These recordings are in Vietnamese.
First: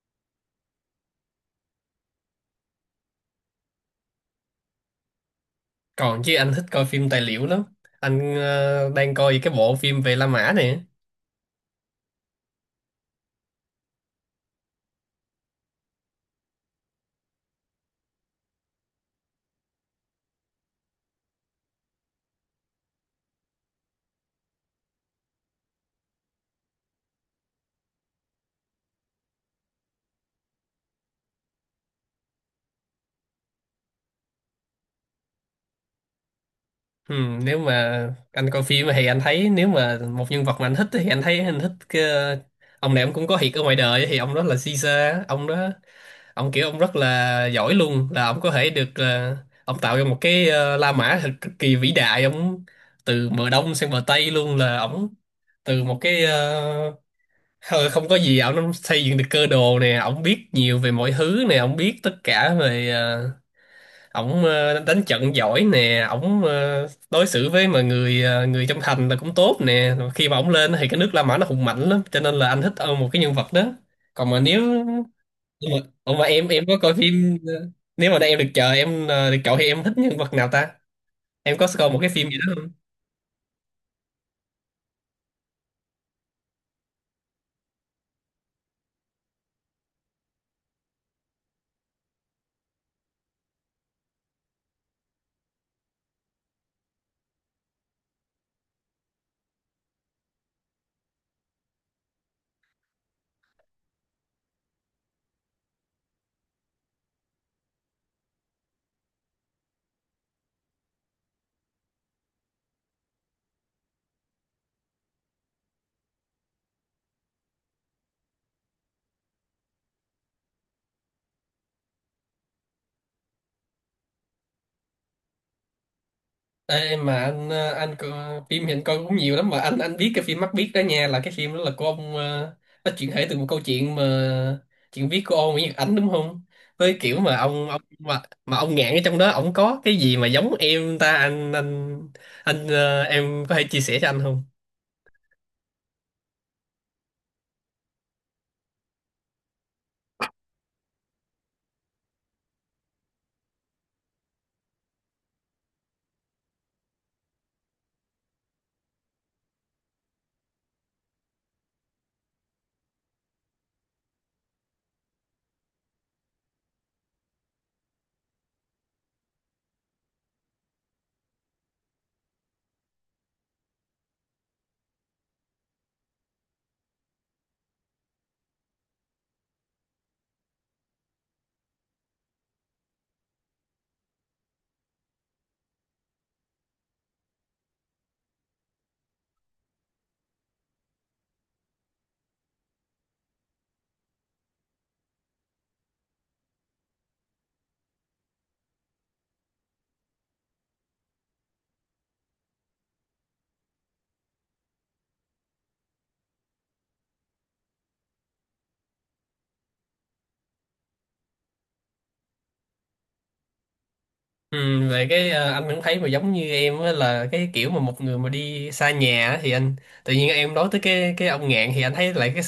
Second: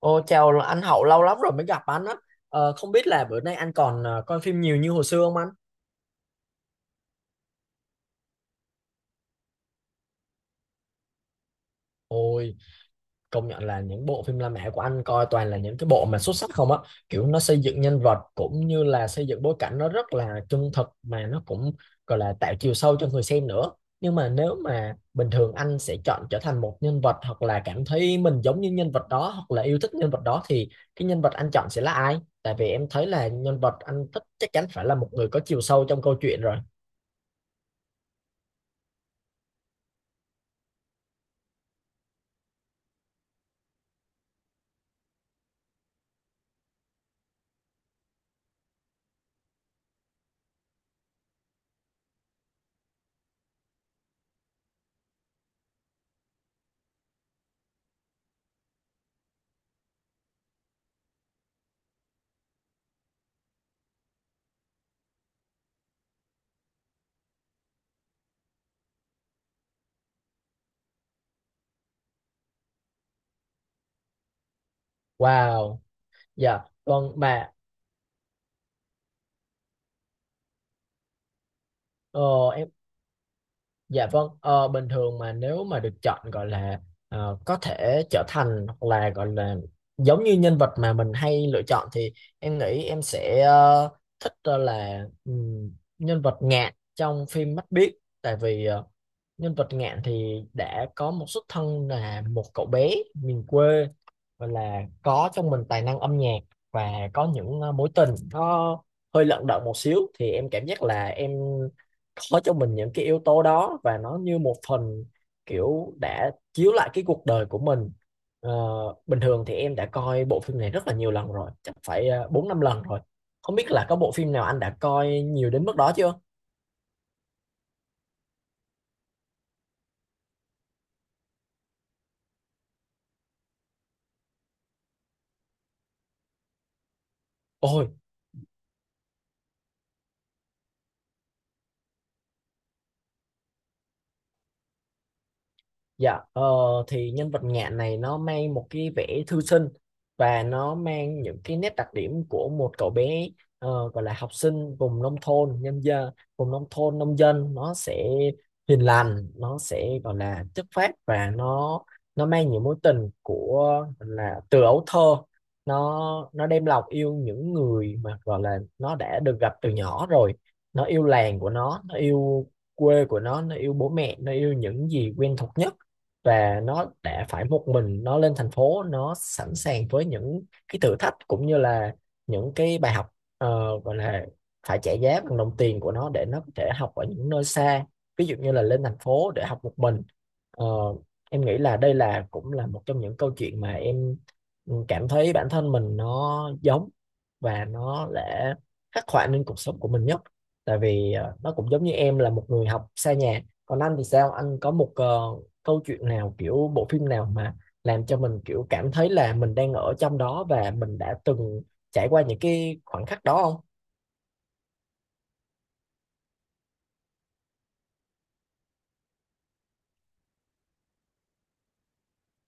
Ô, chào anh Hậu lâu lắm rồi mới gặp anh á. Không biết là bữa nay anh còn coi phim nhiều như hồi xưa không anh? Còn chứ, anh thích coi phim tài liệu lắm. Anh đang coi cái bộ phim về La Mã này. Ôi, công nhận là những bộ phim La Mã của anh coi toàn là những cái bộ mà xuất sắc không á. Kiểu nó xây dựng nhân vật cũng như là xây dựng bối cảnh nó rất là chân thực mà nó cũng gọi là tạo chiều sâu cho người xem nữa. Nhưng mà nếu mà bình thường anh sẽ chọn trở thành một nhân vật, hoặc là cảm thấy mình giống như nhân vật đó, hoặc là yêu thích nhân vật đó, thì cái nhân vật anh chọn sẽ là ai? Tại vì em thấy là nhân vật anh thích chắc chắn phải là một người có chiều sâu trong câu chuyện rồi. Ừ, nếu mà anh coi phim thì anh thấy nếu mà một nhân vật mà anh thích thì anh thấy anh thích cái, ông này ông cũng có thiệt ở ngoài đời, thì ông đó là Caesar. Ông đó ông kiểu ông rất là giỏi luôn, là ông có thể được ông tạo ra một cái La Mã thật cực kỳ vĩ đại. Ông từ bờ đông sang bờ tây luôn, là ông từ một cái không có gì ổng xây dựng được cơ đồ nè, ổng biết nhiều về mọi thứ nè, ổng biết tất cả về ổng đánh trận giỏi nè, ổng đối xử với mà người người trong thành là cũng tốt nè. Rồi khi mà ổng lên thì cái nước La Mã nó hùng mạnh lắm, cho nên là anh thích một cái nhân vật đó. Còn mà nếu nhưng mà, Wow. ủa mà em Dạ, có coi vâng phim mà nếu mà em được chờ em được chọn thì em thích nhân vật nào ta, em có coi một cái phim gì ờ, đó không? dạ vâng. Ờ, Bình thường mà nếu mà được chọn, gọi là có thể trở thành hoặc là gọi là giống như nhân vật mà mình hay lựa chọn, thì em nghĩ em sẽ thích ờ, là nhân vật Ngạn trong phim Mắt Biếc. Tại vì nhân vật Ngạn thì đã có một xuất thân là một cậu bé miền quê, và là có trong mình tài năng âm nhạc, và có những mối tình nó hơi lận đận một xíu, thì em cảm giác là em có cho mình những cái yếu tố đó, và nó như một phần kiểu đã chiếu lại cái cuộc đời của mình. Ờ, Bình thường thì em đã coi bộ phim này rất là nhiều lần rồi, chắc phải bốn năm lần rồi. Không biết là có bộ phim nào anh đã coi nhiều đến mức đó chưa? Ê, mà anh anh có, phim hiện coi cũng nhiều lắm, mà anh biết cái phim Mắt Biếc đó nha, là cái phim đó là của ông nó chuyển thể từ một câu chuyện mà chuyện viết của ông Nguyễn Nhật Ánh đúng không? Với kiểu mà ông Ôi. Mà ông Ngạn ở trong đó ông có cái gì mà giống em ta, em có thể chia sẻ cho anh không? Dạ, thì nhân vật Ngạn này nó mang một cái vẻ thư sinh, và nó mang những cái nét đặc điểm của một cậu bé gọi là học sinh vùng nông thôn, nhân dân, vùng nông thôn, nông dân. Nó sẽ hiền lành, nó sẽ gọi là chất phác, và nó mang những mối tình của, gọi là từ ấu thơ, nó đem lòng yêu những người mà gọi là nó đã được gặp từ nhỏ rồi. Nó yêu làng của nó yêu quê của nó yêu bố mẹ, nó yêu những gì quen thuộc nhất. Và nó đã phải một mình nó lên thành phố, nó sẵn sàng với những cái thử thách cũng như là những cái bài học, gọi là phải trả giá bằng đồng tiền của nó để nó có thể học ở những nơi xa, ví dụ như là lên thành phố để học một mình. Ờ, em nghĩ là đây là cũng là một trong những câu chuyện mà em cảm thấy bản thân mình nó giống, và nó đã khắc họa nên cuộc sống của mình nhất. Tại vì nó cũng giống như em là một người học xa nhà. Còn anh thì sao, anh có một câu chuyện nào, kiểu bộ phim nào mà làm cho mình kiểu cảm thấy là mình đang ở trong đó và mình đã từng trải qua những cái khoảnh khắc đó không? Ừ, về cái anh cũng thấy mà giống như em á, là cái kiểu mà một người mà đi xa nhà á, thì anh tự nhiên em nói tới cái ông Ngạn thì anh thấy lại cái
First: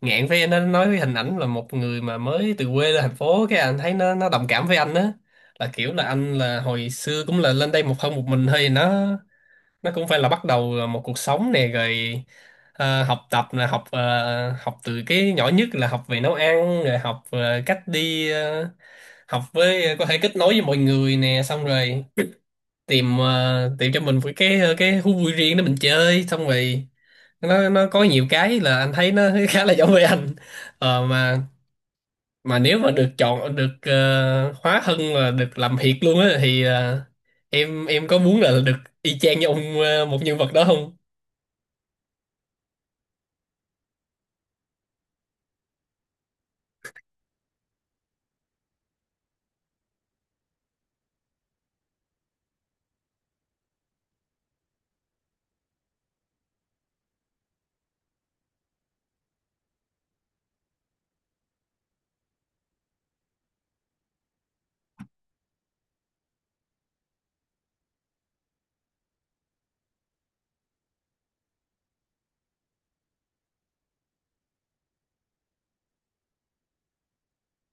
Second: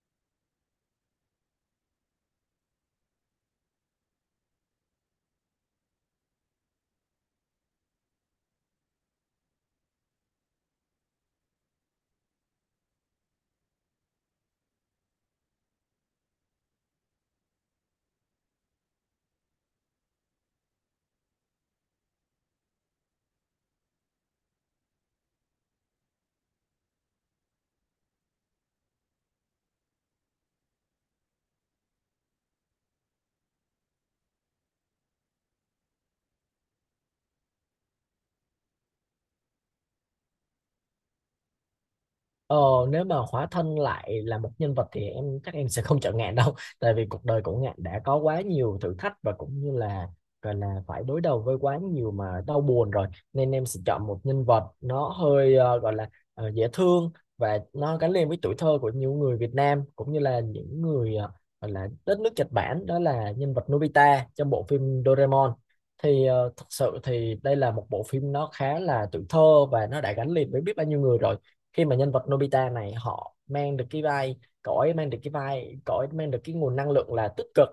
Ngạn với nó nói cái hình ảnh là một người mà mới từ quê lên thành phố, cái anh thấy nó đồng cảm với anh á, là kiểu là anh là hồi xưa cũng là lên đây một thân một mình thôi. Nó cũng phải là bắt đầu một cuộc sống nè, rồi học tập là học học từ cái nhỏ nhất là học về nấu ăn, rồi học cách đi học với có thể kết nối với mọi người nè, xong rồi tìm tìm cho mình một cái cái thú vui riêng để mình chơi, xong rồi nó có nhiều cái là anh thấy nó khá là giống với anh. ờ, mà mà nếu mà được chọn được hóa thân là được làm thiệt luôn á thì em có muốn là được y chang như ông một nhân vật đó không? Ờ, nếu mà hóa thân lại là một nhân vật thì em chắc em sẽ không chọn Ngạn đâu tại vì cuộc đời của Ngạn đã có quá nhiều thử thách, và cũng như là gọi là phải đối đầu với quá nhiều mà đau buồn rồi. Nên em sẽ chọn một nhân vật nó hơi dễ thương, và nó gắn liền với tuổi thơ của nhiều người Việt Nam cũng như là những người gọi là đất nước Nhật Bản, đó là nhân vật Nobita trong bộ phim Doraemon. Thì thật sự thì đây là một bộ phim nó khá là tuổi thơ và nó đã gắn liền với biết bao nhiêu người rồi. Khi mà nhân vật Nobita này họ mang được cái vai, cậu ấy mang được cái vai, cậu ấy mang được cái nguồn năng lượng là tích cực.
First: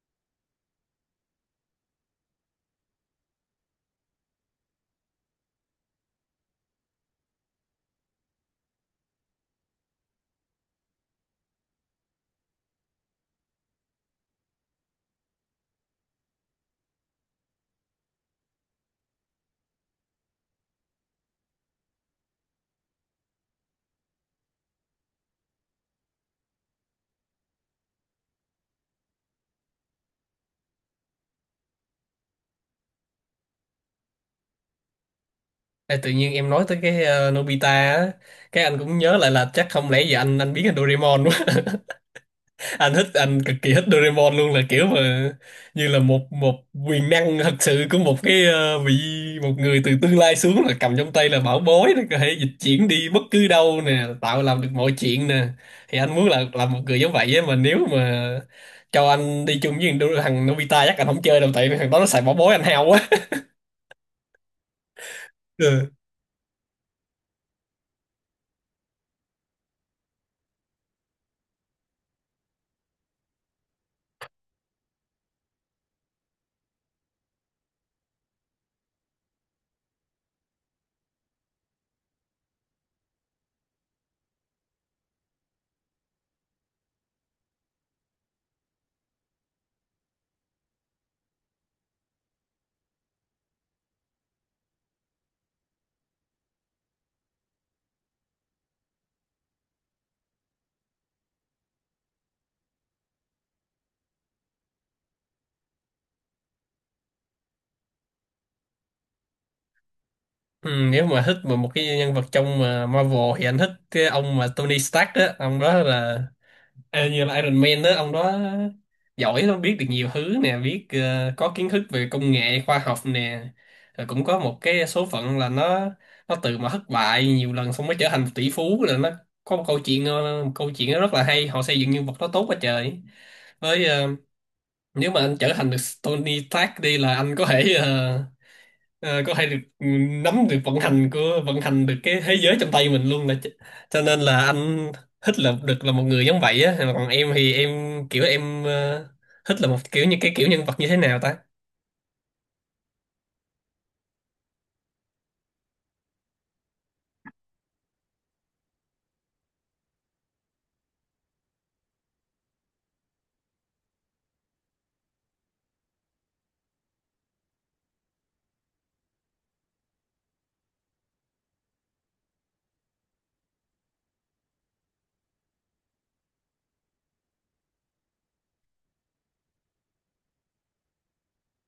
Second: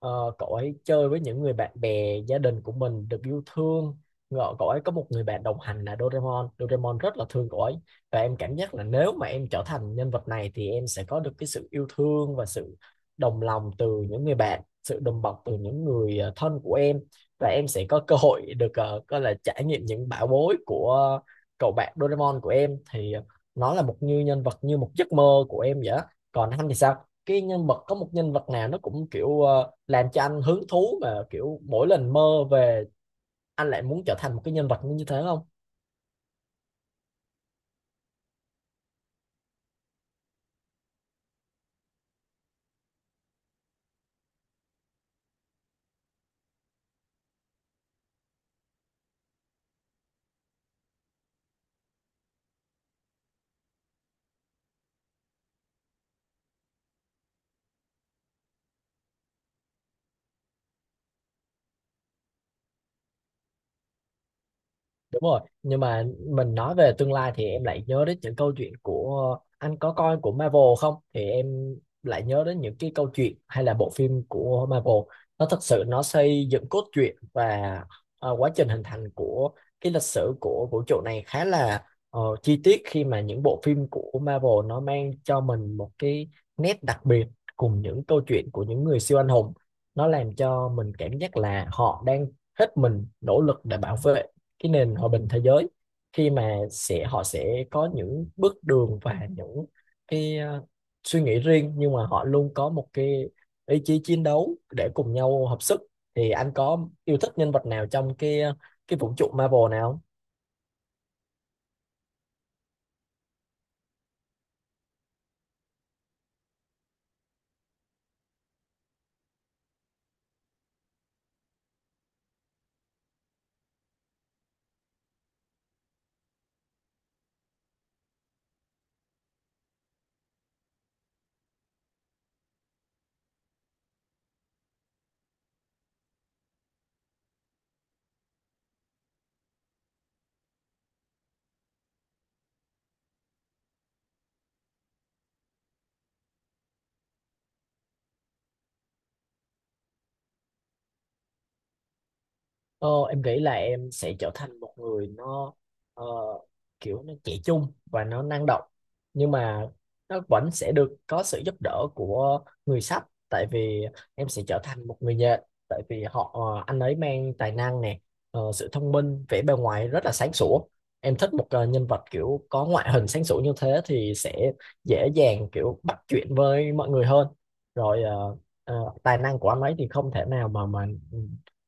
Ờ, cậu ấy chơi với những người bạn bè gia đình của mình, được yêu thương. Ngờ cậu ấy có một người bạn đồng hành là Doraemon. Doraemon rất là thương cậu ấy, và em cảm giác là nếu mà em trở thành nhân vật này thì em sẽ có được cái sự yêu thương và sự đồng lòng từ những người bạn, sự đùm bọc từ những người thân của em. Và em sẽ có cơ hội được gọi là trải nghiệm những bão bối của cậu bạn Doraemon của em. Thì nó là một như nhân vật, như một giấc mơ của em vậy á. Còn anh thì sao, cái nhân vật, có một nhân vật nào nó cũng kiểu làm cho anh hứng thú mà kiểu mỗi lần mơ về anh lại muốn trở thành một cái nhân vật như thế không? Ê, tự nhiên em nói tới cái Nobita á, cái anh cũng nhớ lại là chắc không lẽ giờ anh biến thành Doraemon. Anh thích, anh cực kỳ thích Doraemon luôn, là kiểu mà như là một một quyền năng thật sự của một cái vị một người từ tương lai xuống, là cầm trong tay là bảo bối, nó có thể dịch chuyển đi bất cứ đâu nè, tạo làm được mọi chuyện nè. Thì anh muốn là làm một người giống vậy á, mà nếu mà cho anh đi chung với thằng thằng Nobita chắc anh không chơi đâu, tại vì thằng đó nó xài bảo bối anh hao quá. Đúng rồi, nhưng Ừ. mà mình nói về tương lai thì em lại nhớ đến những câu chuyện của, anh có coi của Marvel không? Thì em lại nhớ đến những cái câu chuyện hay là bộ phim của Marvel. Nó thật sự nó xây dựng cốt truyện và quá trình hình thành của cái lịch sử của vũ trụ này khá là chi tiết. Khi mà những bộ phim của Marvel nó mang cho mình một cái nét đặc biệt cùng những câu chuyện của những người siêu anh hùng. Nó làm cho mình cảm giác là họ đang hết mình nỗ lực để bảo vệ cái nền hòa bình thế giới. Khi mà sẽ họ sẽ có những bước đường và những cái suy nghĩ riêng, nhưng mà họ luôn có một cái ý chí chiến đấu để cùng nhau hợp sức. Thì anh có yêu thích nhân vật nào trong cái cái vũ trụ Marvel nào không? Ừ, nếu mà thích mà một cái nhân vật trong mà Marvel thì anh thích cái ông mà Tony Stark á, ông đó là như là Iron Man đó. Ông đó giỏi lắm, biết được nhiều thứ nè, biết có kiến thức về công nghệ khoa học nè, rồi cũng có một cái số phận là nó từ mà thất bại nhiều lần xong mới trở thành tỷ phú, là nó có một câu chuyện một câu chuyện rất là hay, họ xây dựng nhân vật đó tốt quá trời. Với nếu mà anh trở thành được Tony Stark đi là anh có thể có thể được nắm được vận hành của vận hành được cái thế giới trong tay mình luôn là cho nên là anh thích là được là một người giống vậy á. Còn em thì em kiểu em thích là một kiểu như cái kiểu nhân vật như thế nào ta? Ờ, em nghĩ là em sẽ trở thành một người nó ờ, kiểu nó trẻ trung và nó năng động, nhưng mà nó vẫn sẽ được có sự giúp đỡ của người sách. Tại vì em sẽ trở thành một người nhện. Tại vì họ, anh ấy mang tài năng nè, sự thông minh, vẻ bề ngoài rất là sáng sủa. Em thích một nhân vật kiểu có ngoại hình sáng sủa như thế thì sẽ dễ dàng kiểu bắt chuyện với mọi người hơn. Rồi tài năng của anh ấy thì không thể nào mà ừ,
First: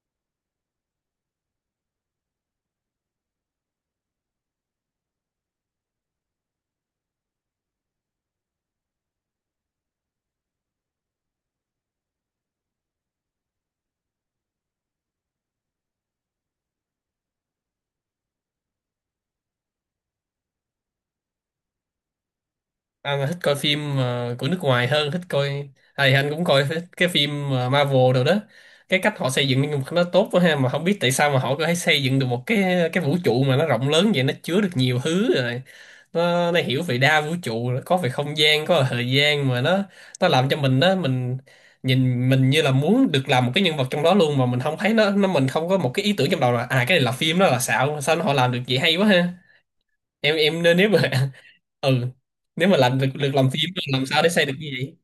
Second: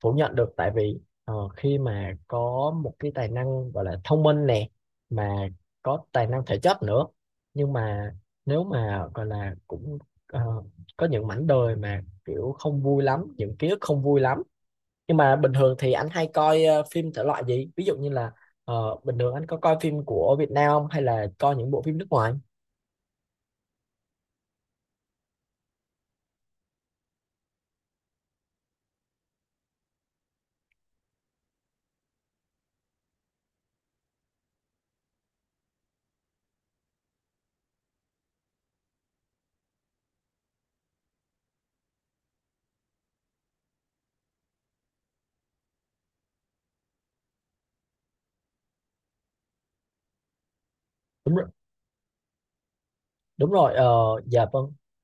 phủ nhận được. Tại vì ờ, khi mà có một cái tài năng gọi là thông minh nè, mà có tài năng thể chất nữa, nhưng mà nếu mà gọi là cũng ờ, có những mảnh đời mà kiểu không vui lắm, những ký ức không vui lắm. Nhưng mà bình thường thì anh hay coi phim thể loại gì, ví dụ như là bình thường anh có coi phim của Việt Nam không, hay là coi những bộ phim nước ngoài? Anh là thích coi phim của nước ngoài hơn, thích coi à, thì anh cũng coi thích cái phim Marvel rồi đó. Cái cách họ xây dựng nhân vật nó tốt quá ha, mà không biết tại sao mà họ có thể xây dựng được một cái vũ trụ mà nó rộng lớn vậy, nó chứa được nhiều thứ rồi. Nó hiểu về đa vũ trụ, có về không gian, có về thời gian, mà nó làm cho mình đó mình nhìn mình như là muốn được làm một cái nhân vật trong đó luôn, mà mình không thấy nó mình không có một cái ý tưởng trong đầu là à cái này là phim đó là xạo, sao nó họ làm được vậy hay quá ha. Em nên nếu mà Đúng rồi. ừ nếu mà làm được được làm Đúng phim rồi. thì Ờ, làm sao để xây dạ được như vâng. vậy.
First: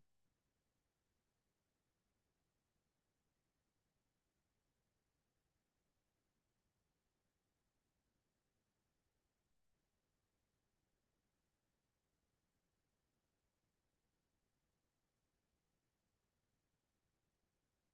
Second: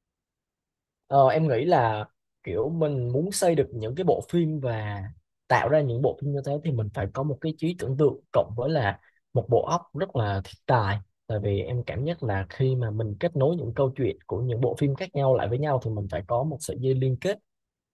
Ờ, em nghĩ là kiểu mình muốn xây được những cái bộ phim và tạo ra những bộ phim như thế thì mình phải có một cái trí tưởng tượng cộng với là một bộ óc rất là thiên tài. Tại vì em cảm nhận là khi mà mình kết nối những câu chuyện của những bộ phim khác nhau lại với nhau thì mình phải có một sợi dây liên kết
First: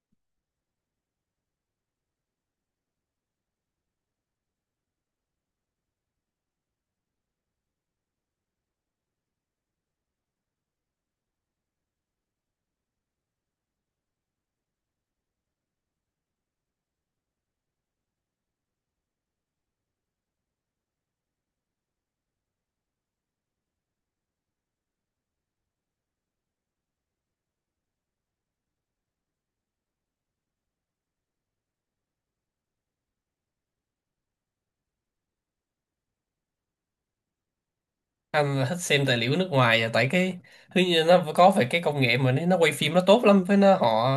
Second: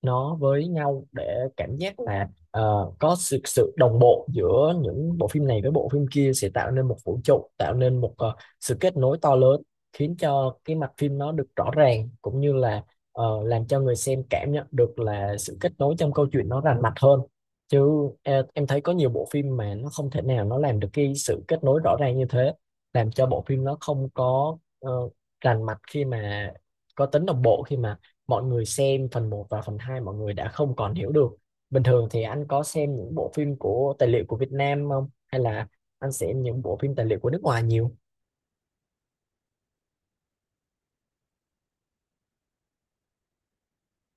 nó với nhau, để cảm giác là có sự sự đồng bộ giữa những bộ phim này với bộ phim kia, sẽ tạo nên một vũ trụ, tạo nên một sự kết nối to lớn, khiến cho cái mạch phim nó được rõ ràng, cũng như là làm cho người xem cảm nhận được là sự kết nối trong câu chuyện nó rành mạch hơn. Chứ em thấy có nhiều bộ phim mà nó không thể nào nó làm được cái sự kết nối rõ ràng như thế, làm cho bộ phim nó không có rành mạch, khi mà có tính đồng bộ, khi mà mọi người xem phần một và phần 2 mọi người đã không còn hiểu được. Bình thường thì anh có xem những bộ phim của tài liệu của Việt Nam không? Hay là anh xem những bộ phim tài liệu của nước ngoài nhiều? Anh là thích xem tài liệu nước ngoài à, tại cái thứ như nó có phải cái công nghệ mà nó quay phim nó tốt lắm, với nó họ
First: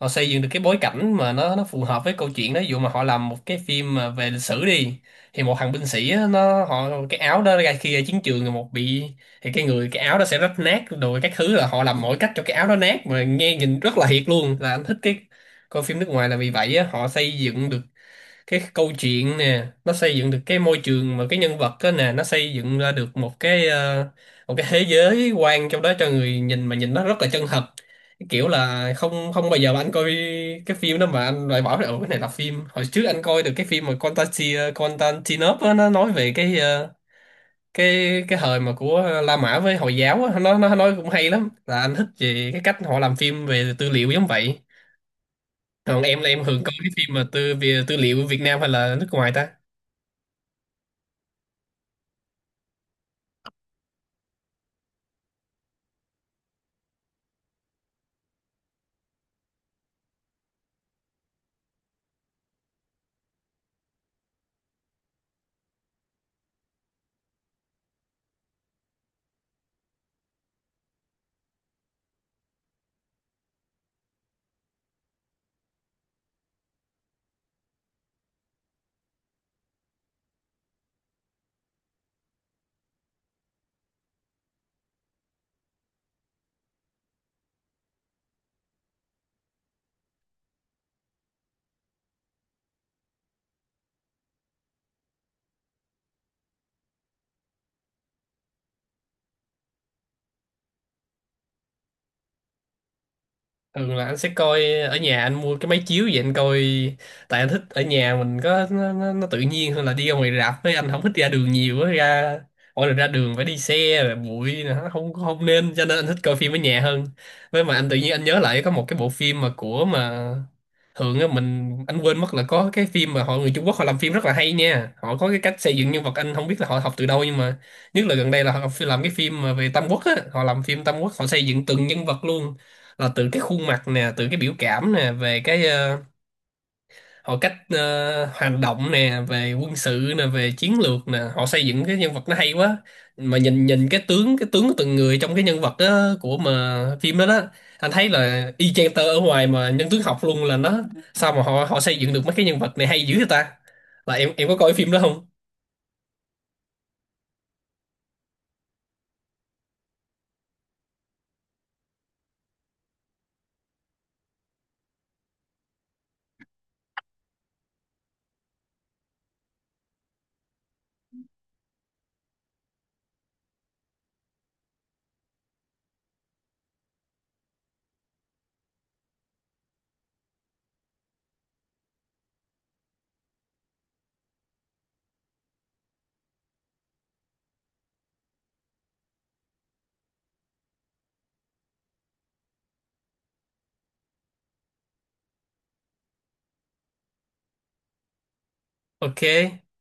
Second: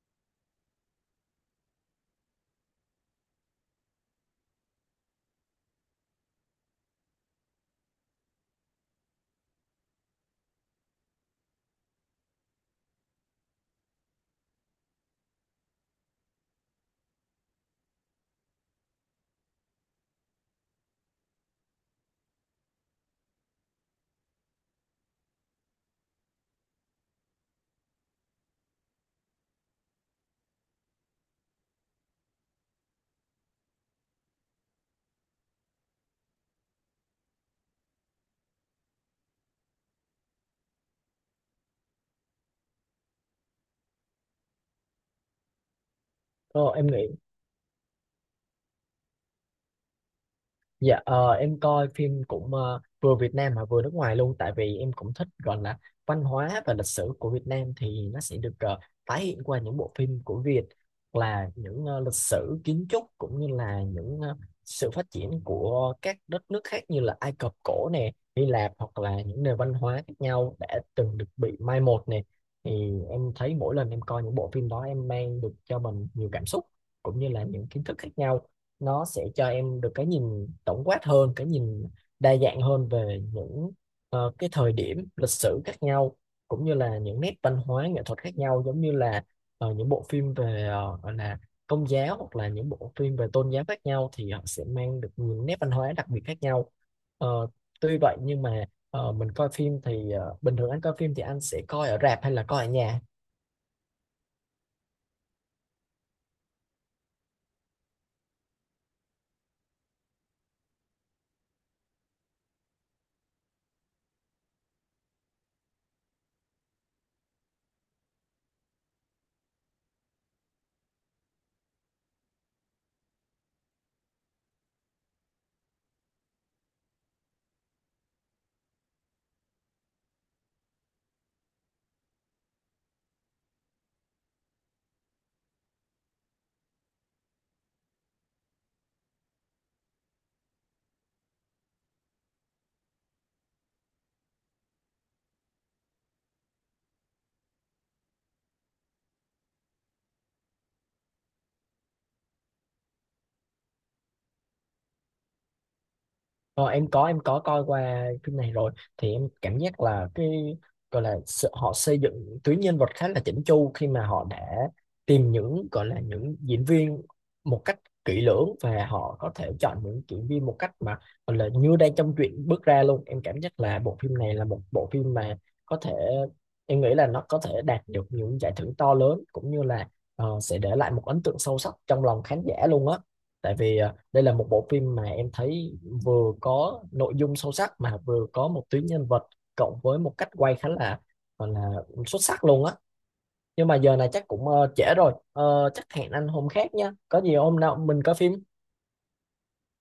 họ xây dựng được cái bối cảnh mà nó phù hợp với câu chuyện đó. Ví dụ mà họ làm một cái phim mà về lịch sử đi, thì một thằng binh sĩ á, nó họ cái áo đó ra khi ra chiến trường rồi một bị, thì cái người cái áo đó sẽ rách nát rồi các thứ, là họ làm mọi cách cho cái áo đó nát mà nghe nhìn rất là thiệt luôn. Là anh thích cái coi phim nước ngoài là vì vậy á, họ xây dựng được cái câu chuyện nè, nó xây dựng được cái môi trường mà cái nhân vật đó nè, nó xây dựng ra được một cái một cái thế giới quan trong đó cho người nhìn mà nhìn nó rất là chân thật. Cái kiểu là không không bao giờ mà anh coi cái phim đó mà anh loại bỏ là "Ủa, cái này là phim". Hồi trước anh coi được cái phim mà Constantine Constantinople á, nó nói về cái cái thời mà của La Mã với Hồi giáo á, nó nói cũng hay lắm, là anh thích về cái cách họ làm phim về tư liệu giống vậy. Còn em là em thường Ờ, coi em cái nghĩ. phim mà tư về tư liệu Việt Nam hay là nước ngoài ta? Dạ, em coi phim cũng vừa Việt Nam mà vừa nước ngoài luôn. Tại vì em cũng thích gọi là văn hóa và lịch sử của Việt Nam, thì nó sẽ được tái hiện qua những bộ phim của Việt, hoặc là những lịch sử kiến trúc, cũng như là những sự phát triển của các đất nước khác, như là Ai Cập cổ nè, Hy Lạp, hoặc là những nền văn hóa khác nhau đã từng được bị mai một nè. Thì em thấy mỗi lần em coi những bộ phim đó em mang được cho mình nhiều cảm xúc, cũng như là những kiến thức khác nhau. Nó sẽ cho em được cái nhìn tổng quát hơn, cái nhìn đa dạng hơn về những cái thời điểm lịch sử khác nhau, cũng như là những nét văn hóa nghệ thuật khác nhau, giống như là những bộ phim về gọi là công giáo, hoặc là những bộ phim về tôn giáo khác nhau, thì họ sẽ mang được những nét văn hóa đặc biệt khác nhau. Ờ, tuy vậy nhưng mà mình coi phim thì bình thường anh coi phim thì anh sẽ coi ở rạp hay là coi ở nhà? Thường là anh sẽ coi ở nhà, anh mua cái máy chiếu vậy anh coi. Tại anh thích ở nhà mình có nó tự nhiên hơn là đi ra ngoài rạp, với anh không thích ra đường nhiều á. Ra mỗi lần ra đường phải đi xe rồi bụi nữa không không nên, cho nên anh thích coi phim ở nhà hơn. Với mà anh tự nhiên anh nhớ lại có một cái bộ phim mà của mà thường á mình anh quên mất, là có cái phim mà họ người Trung Quốc họ làm phim rất là hay nha, họ có cái cách xây dựng nhân vật anh không biết là họ học từ đâu, nhưng mà nhất là gần đây là họ làm cái phim mà về Tam Quốc á, họ làm phim Tam Quốc họ xây dựng từng nhân vật luôn, là từ cái khuôn mặt nè, từ cái biểu cảm nè, về cái họ cách hành động nè, về quân sự nè, về chiến lược nè, họ xây dựng cái nhân vật nó hay quá. Mà nhìn nhìn cái tướng của từng người trong cái nhân vật đó, của mà phim đó đó, anh thấy là y chang tơ ở ngoài mà nhân tướng học luôn. Là nó sao mà họ họ xây dựng được mấy cái nhân vật này hay dữ vậy ta, là em có coi phim đó không? Ờ, em có, em có coi qua phim này rồi. Thì em cảm giác là cái gọi là sự, họ xây dựng tuyến nhân vật khá là chỉnh chu, khi mà họ đã tìm những, gọi là những diễn viên một cách kỹ lưỡng, và họ có thể chọn những diễn viên một cách mà gọi là như đang trong truyện bước ra luôn. Em cảm giác là bộ phim này là một bộ phim mà có thể, em nghĩ là nó có thể đạt được những giải thưởng to lớn, cũng như là sẽ để lại một ấn tượng sâu sắc trong lòng khán giả luôn á. Tại vì đây là một bộ phim mà em thấy vừa có nội dung sâu sắc, mà vừa có một tuyến nhân vật cộng với một cách quay khá là gọi là xuất sắc luôn á. Nhưng mà giờ này chắc cũng trễ rồi. Ờ, chắc hẹn anh hôm khác nha, có gì hôm nào mình coi phim. OK.